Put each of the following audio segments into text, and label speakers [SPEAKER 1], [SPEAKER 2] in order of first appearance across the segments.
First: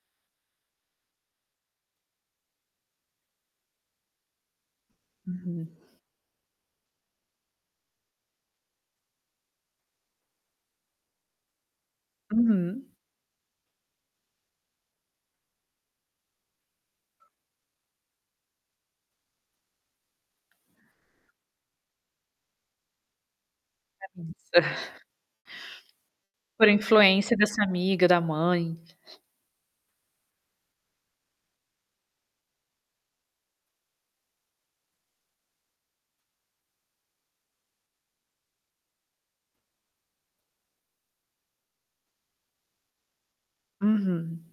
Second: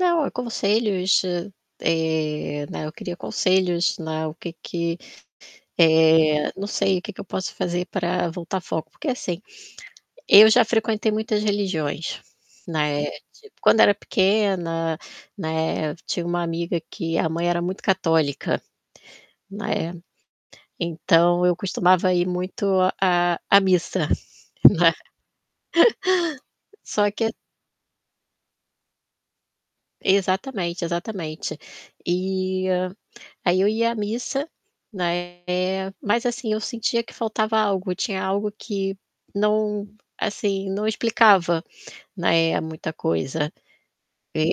[SPEAKER 1] Não, é conselhos, ah eh, né, eu queria conselhos, né, o que que,
[SPEAKER 2] Uhum.
[SPEAKER 1] eh, não sei o que que eu posso fazer para voltar foco, porque assim, eu já frequentei muitas religiões,
[SPEAKER 2] Uhum.
[SPEAKER 1] né, tipo, quando era pequena, né, tinha uma amiga que a mãe era muito católica, né. Então eu costumava ir muito à à
[SPEAKER 2] É
[SPEAKER 1] missa, né.
[SPEAKER 2] isso. Por
[SPEAKER 1] Só que
[SPEAKER 2] influência dessa amiga, da mãe.
[SPEAKER 1] exatamente, exatamente. Eh, aí eu ia à missa, né, mas assim, eu sentia que faltava algo, tinha algo que não, assim, não explicava, né, muita coisa.
[SPEAKER 2] Uhum,
[SPEAKER 1] É,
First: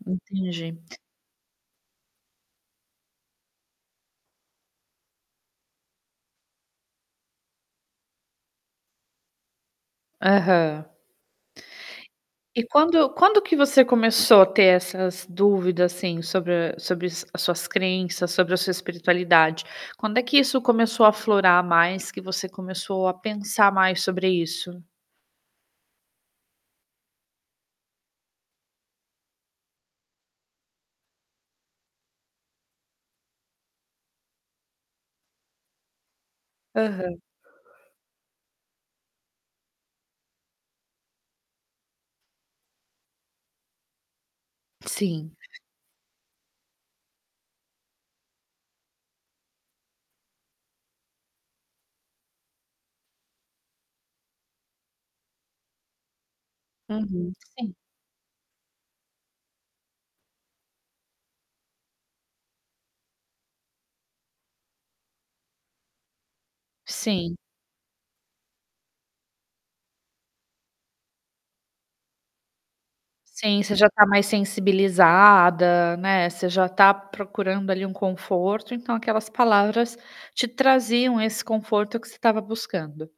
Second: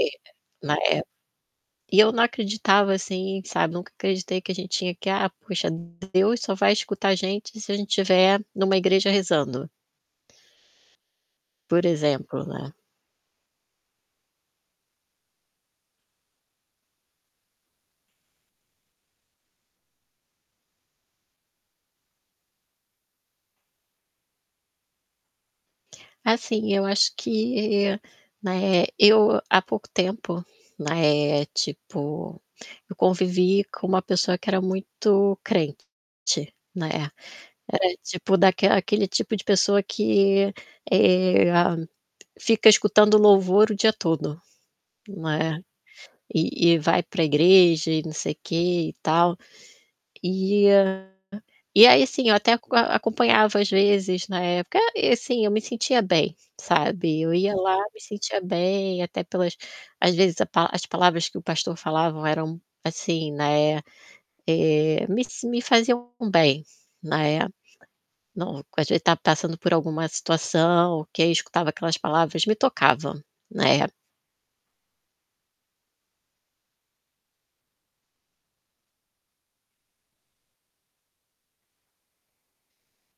[SPEAKER 1] na
[SPEAKER 2] entendi.
[SPEAKER 1] é. E eu não acreditava, assim, sabe. Nunca acreditei que a gente tinha que: "Ah, poxa, Deus só vai escutar a gente se a gente tiver numa igreja rezando".
[SPEAKER 2] Aham.
[SPEAKER 1] Por exemplo,
[SPEAKER 2] E
[SPEAKER 1] né.
[SPEAKER 2] quando quando que você começou a ter essas dúvidas, assim, sobre a sobre as as suas crenças, sobre a sua espiritualidade? Quando é que isso começou aflorar mais, que você começou a pensar mais sobre isso?
[SPEAKER 1] Assim, eu acho que, né, eu há pouco tempo, né, tipo, eu convivi com uma pessoa que era muito crente, né.
[SPEAKER 2] Aham.
[SPEAKER 1] Era tipo daquela aquele tipo de pessoa que, eh, fica escutando louvor o dia todo, não
[SPEAKER 2] Sim.
[SPEAKER 1] é. E e vai para igreja e não sei o quê e tal. Eh, e aí assim, eu até aco acompanhava às vezes, na época ah, e assim, eu me sentia bem, sabe.
[SPEAKER 2] Uhum,
[SPEAKER 1] Eu ia
[SPEAKER 2] sim.
[SPEAKER 1] lá, me sentia bem, até pelas às vezes a pa as palavras que o pastor falavam eram, assim, né, eh, me s me faziam bem,
[SPEAKER 2] Sim.
[SPEAKER 1] né. Não, co às vezes tava passando por alguma situação, que aí escutava aquelas palavras, me tocava,
[SPEAKER 2] Sim, você
[SPEAKER 1] né.
[SPEAKER 2] já tá mais sensibilizada, né. Você já tá procurando ali um conforto, então aquelas palavras te traziam esse conforto que você tava buscando.